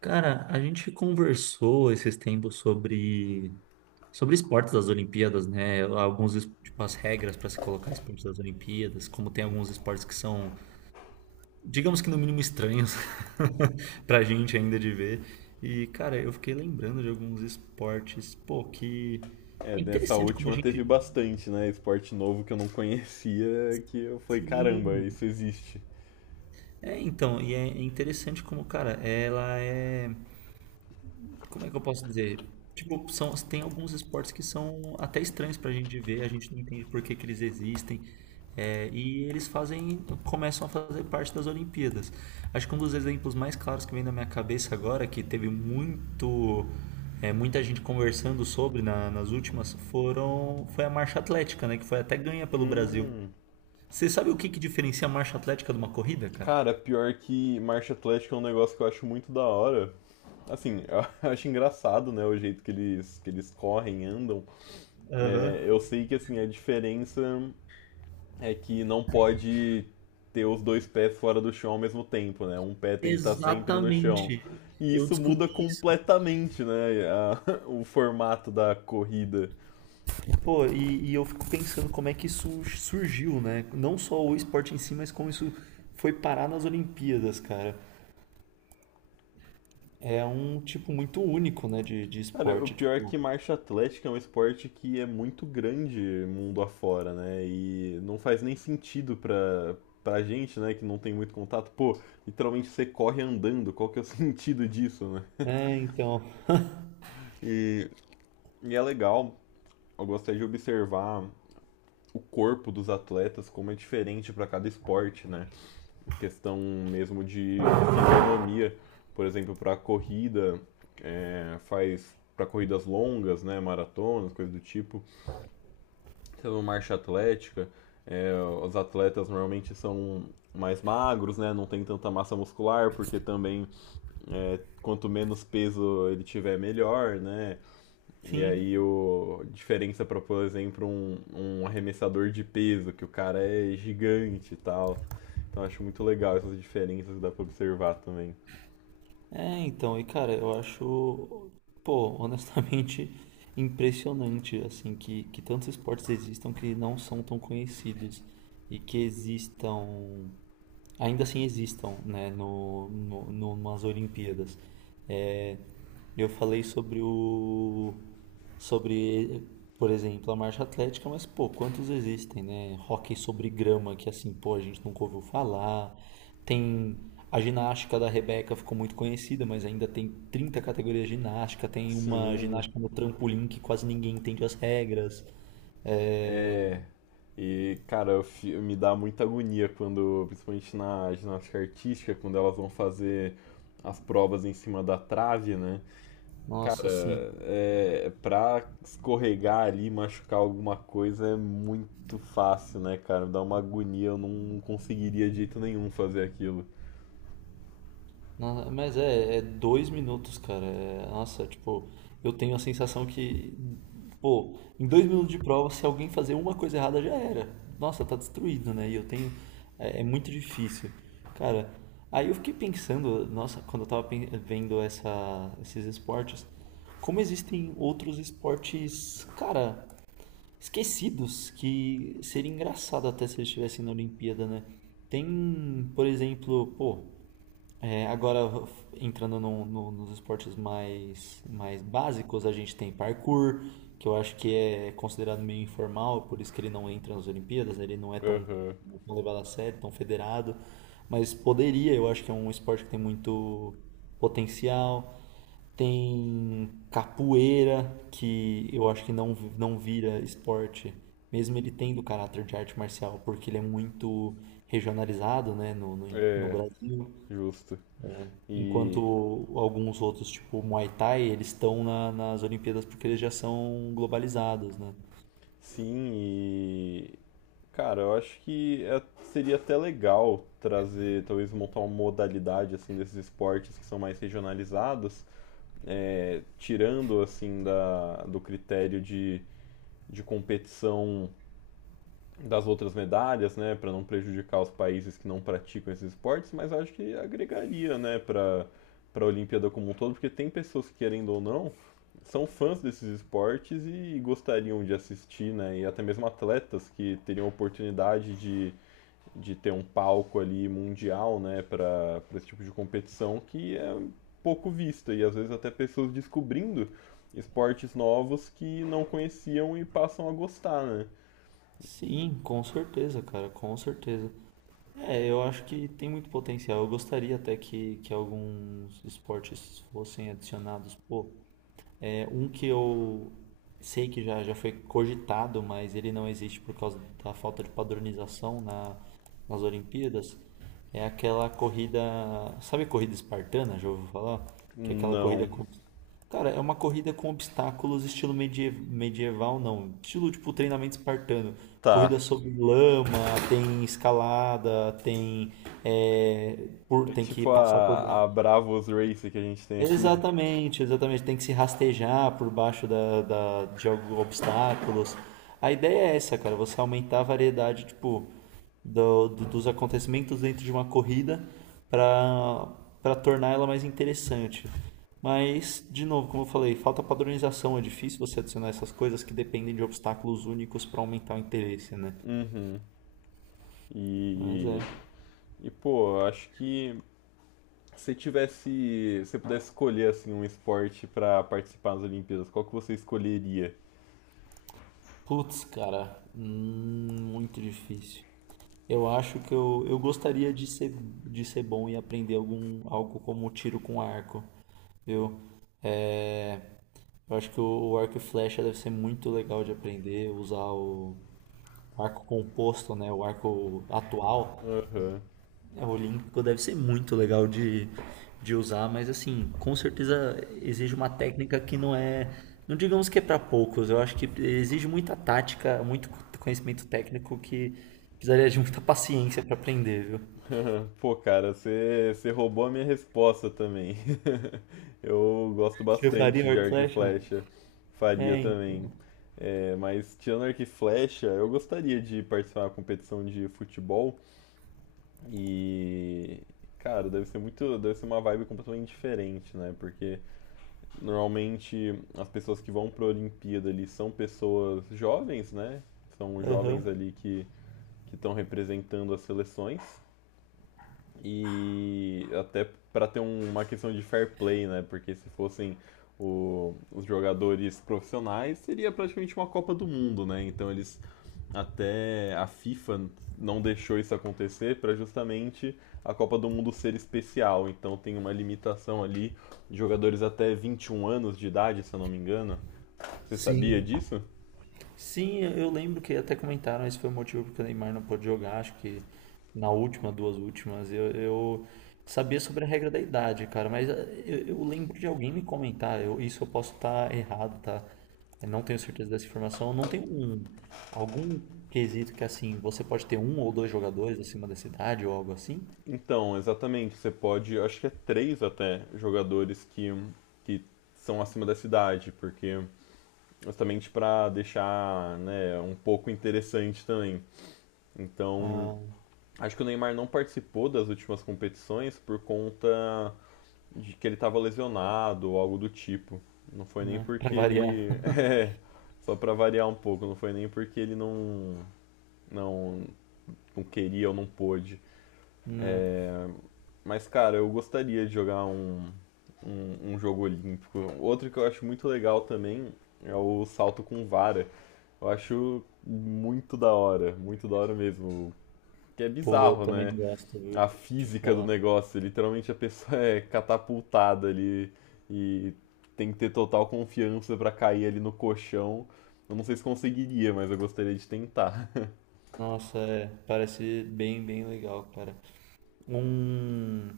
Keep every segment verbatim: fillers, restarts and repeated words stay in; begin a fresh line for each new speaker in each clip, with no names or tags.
Cara, a gente conversou esses tempos sobre, sobre esportes das Olimpíadas, né? Alguns, es- tipo, as regras para se colocar esportes das Olimpíadas, como tem alguns esportes que são, digamos que no mínimo estranhos pra gente ainda de ver. E, cara, eu fiquei lembrando de alguns esportes, pô, que
É,
é
dessa
interessante como a
última teve
gente.
bastante, né? Esporte novo que eu não conhecia, que eu falei, caramba,
Sim.
isso existe.
É, então, e é interessante como, cara, ela é. Como é que eu posso dizer? Tipo, são, tem alguns esportes que são até estranhos pra gente ver, a gente não entende por que que eles existem. É, e eles fazem, começam a fazer parte das Olimpíadas. Acho que um dos exemplos mais claros que vem na minha cabeça agora, que teve muito, é, muita gente conversando sobre na- nas últimas, foram, foi a marcha atlética, né? Que foi até ganha pelo Brasil. Você sabe o que que diferencia a marcha atlética de uma corrida, cara?
Cara, pior que marcha atlética é um negócio que eu acho muito da hora. Assim, eu acho engraçado, né, o jeito que eles, que eles correm, andam. É,
Aham.
eu sei que, assim, a diferença é que não pode ter os dois pés fora do chão ao mesmo tempo, né? Um pé tem que estar sempre no chão.
Exatamente.
E
Eu
isso muda
descobri isso.
completamente, né, a- o formato da corrida.
Pô, e, e eu fico pensando como é que isso surgiu, né? Não só o esporte em si, mas como isso foi parar nas Olimpíadas, cara. É um tipo muito único, né, de, de
Cara, o
esporte,
pior é
tipo.
que marcha atlética é um esporte que é muito grande mundo afora, né? E não faz nem sentido pra, pra gente, né, que não tem muito contato. Pô, literalmente você corre andando, qual que é o sentido disso, né?
É, então.
E, e é legal, eu gostaria de observar o corpo dos atletas, como é diferente para cada esporte, né? Questão mesmo de, de fisionomia, por exemplo, para corrida, é, faz para corridas longas, né, maratonas, coisa do tipo. Então, marcha atlética, é, os atletas normalmente são mais magros, né? Não tem tanta massa muscular, porque também, é, quanto menos peso ele tiver, melhor, né? E
Sim.
aí o a diferença para, por exemplo, um, um arremessador de peso, que o cara é gigante e tal. Então acho muito legal essas diferenças que dá para observar também.
É, então, e cara, eu acho, pô, honestamente impressionante assim que que tantos esportes existam que não são tão conhecidos e que existam ainda assim existam, né, no, no, numas Olimpíadas. É, eu falei sobre o, sobre, por exemplo, a marcha atlética, mas pô, quantos existem, né? Hóquei sobre grama, que assim, pô, a gente nunca ouviu falar. Tem a ginástica da Rebeca ficou muito conhecida, mas ainda tem trinta categorias de ginástica. Tem uma
Sim,
ginástica no trampolim que quase ninguém entende as regras. É,
é. E, cara, eu fi- me dá muita agonia quando, principalmente na ginástica artística, quando elas vão fazer as provas em cima da trave, né?
nossa, assim,
Cara, é, pra escorregar ali, machucar alguma coisa é muito fácil, né, cara? Me dá uma agonia, eu não, não conseguiria de jeito nenhum fazer aquilo.
nossa, mas é, é dois minutos, cara. É, nossa, tipo, eu tenho a sensação que, pô, em dois minutos de prova, se alguém fazer uma coisa errada, já era. Nossa, tá destruído, né? E eu tenho. É, é muito difícil. Cara, aí eu fiquei pensando, nossa, quando eu tava pen- vendo essa, esses esportes, como existem outros esportes, cara, esquecidos, que seria engraçado até se eles estivessem na Olimpíada, né? Tem, por exemplo, pô. É, agora, entrando no- no- nos esportes mais, mais básicos, a gente tem parkour, que eu acho que é considerado meio informal, por isso que ele não entra nas Olimpíadas, ele não é tão,
Aham,
tão levado a sério, tão federado, mas poderia, eu acho que é um esporte que tem muito potencial. Tem capoeira, que eu acho que não, não vira esporte, mesmo ele tendo caráter de arte marcial, porque ele é muito regionalizado, né, no, no no
é,
Brasil.
justo. E,
Enquanto alguns outros, tipo o Muay Thai, eles estão na- nas Olimpíadas porque eles já são globalizados, né?
sim, e cara, eu acho que é- seria até legal trazer, talvez montar uma modalidade assim desses esportes que são mais regionalizados, é, tirando assim da, do critério de, de competição das outras medalhas, né, para não prejudicar os países que não praticam esses esportes, mas eu acho que agregaria, né, para para a Olimpíada como um todo, porque tem pessoas que querendo ou não são fãs desses esportes e gostariam de assistir, né, e até mesmo atletas que teriam a oportunidade de de ter um palco ali mundial, né, para esse tipo de competição que é pouco vista e às vezes até pessoas descobrindo esportes novos que não conheciam e passam a gostar, né?
Sim, com certeza, cara, com certeza. É, eu acho que tem muito potencial. Eu gostaria até que, que alguns esportes fossem adicionados. Pô, é, um que eu sei que já, já foi cogitado, mas ele não existe por causa da falta de padronização na, nas Olimpíadas, é aquela corrida. Sabe corrida espartana, já ouviu falar? Que é aquela corrida
Não,
com. Cara, é uma corrida com obstáculos, estilo medie- medieval, não. Estilo tipo treinamento espartano.
tá.
Corrida sobre lama, tem escalada, tem. É, por,
É
tem que
tipo
passar por.
a, a Bravos Race que a gente tem aqui.
Exatamente, exatamente. Tem que se rastejar por baixo da, da- de alguns obstáculos. A ideia é essa, cara, você aumentar a variedade, tipo, do- do- dos acontecimentos dentro de uma corrida para para tornar ela mais interessante. Mas, de novo, como eu falei, falta padronização. É difícil você adicionar essas coisas que dependem de obstáculos únicos para aumentar o interesse, né?
Uhum.
Mas
E,
é.
e pô, acho que se tivesse, se pudesse escolher assim um esporte para participar das Olimpíadas, qual que você escolheria?
Putz, cara, hum, muito difícil. Eu acho que eu, eu gostaria de ser, de ser bom e aprender algum, algo como tiro com arco, viu? É, eu acho que o, o arco e flecha deve ser muito legal de aprender, usar o arco composto, né? O arco atual,
Aham.
né, o olímpico, deve ser muito legal de, de usar, mas assim, com certeza exige uma técnica que não é. Não digamos que é para poucos, eu acho que exige muita tática, muito conhecimento técnico que precisaria de muita paciência para aprender, viu?
Pô, cara, você você roubou a minha resposta também. Eu gosto
Você faria
bastante de
hard
arco e
Horcrux?
flecha. Faria
É,
também.
então.
É, mas tirando arco e flecha, eu gostaria de participar de uma competição de futebol. E, cara, deve ser muito, deve ser uma vibe completamente diferente, né? Porque normalmente as pessoas que vão para a Olimpíada ali são pessoas jovens, né? São
Aham.
jovens ali que que estão representando as seleções. E até para ter um- uma questão de fair play, né? Porque se fossem o- os jogadores profissionais, seria praticamente uma Copa do Mundo, né? Então eles, até a FIFA não deixou isso acontecer para justamente a Copa do Mundo ser especial. Então tem uma limitação ali de jogadores até vinte e um anos de idade, se eu não me engano. Você sabia
Sim.
disso?
Sim, eu eu lembro que até comentaram, esse foi o motivo porque o Neymar não pôde jogar, acho que na última, duas últimas, eu, eu sabia sobre a regra da idade, cara, mas eh, eu, eu lembro de alguém me comentar, eu- isso eu posso estar errado, tá? Eu não tenho certeza dessa informação, não tem um, algum quesito que assim, você pode ter um ou dois jogadores acima dessa idade ou algo assim?
Então, exatamente, você pode, acho que é três até jogadores que que são acima da idade porque justamente para deixar, né, um pouco interessante também. Então,
Ah,
acho que o Neymar não participou das últimas competições por conta de que ele estava lesionado ou algo do tipo. Não foi nem
né, pra
porque
variar,
ele. É, só para variar um pouco, não foi nem porque ele não, não, não queria ou não pôde.
né?
É, mas, cara, eu gostaria de jogar um, um, um jogo olímpico. Outro que eu acho muito legal também é o salto com vara. Eu acho muito da hora, muito da hora mesmo. Que é
Pô, eu
bizarro,
também
né?
gosto,
A
viu? Te
física do
falar.
negócio. Literalmente a pessoa é catapultada ali e tem que ter total confiança pra cair ali no colchão. Eu não sei se conseguiria, mas eu gostaria de tentar.
Nossa, é, parece bem, bem legal, cara. Um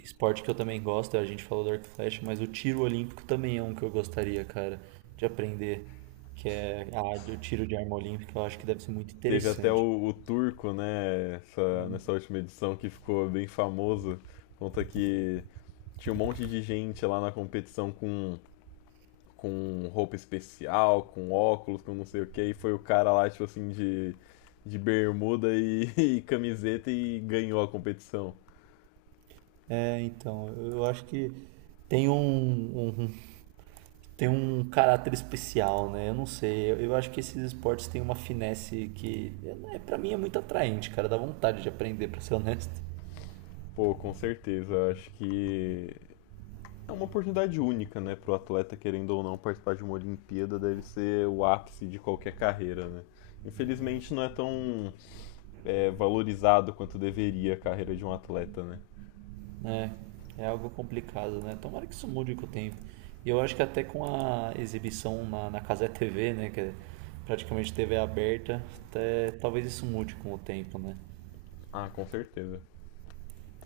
esporte que eu também gosto, a gente falou do arco e flecha, mas o tiro olímpico também é um que eu gostaria, cara, de aprender, que é a, o tiro de arma olímpica, eu acho que deve ser muito
Teve até
interessante.
o, o Turco, né, essa- nessa última edição que ficou bem famoso, conta que tinha um monte de gente lá na competição com, com roupa especial, com óculos, com não sei o que, e foi o cara lá, tipo assim, de, de bermuda e, e camiseta e ganhou a competição.
É, então, eu acho que tem um, um- um, tem um caráter especial, né? Eu não sei, eu, eu acho que esses esportes têm uma finesse que, é, para mim, é muito atraente, cara, dá vontade de aprender, pra ser honesto.
Pô, com certeza, eu acho que é uma oportunidade única, né, pro atleta, querendo ou não, participar de uma Olimpíada deve ser o ápice de qualquer carreira, né. Infelizmente não é tão, é, valorizado quanto deveria a carreira de um atleta, né?
É, é algo complicado, né? Tomara que isso mude com o tempo. E eu acho que até com a exibição na, na Cazé T V, né? Que é praticamente T V aberta, até, talvez isso mude com o tempo, né?
Ah, com certeza.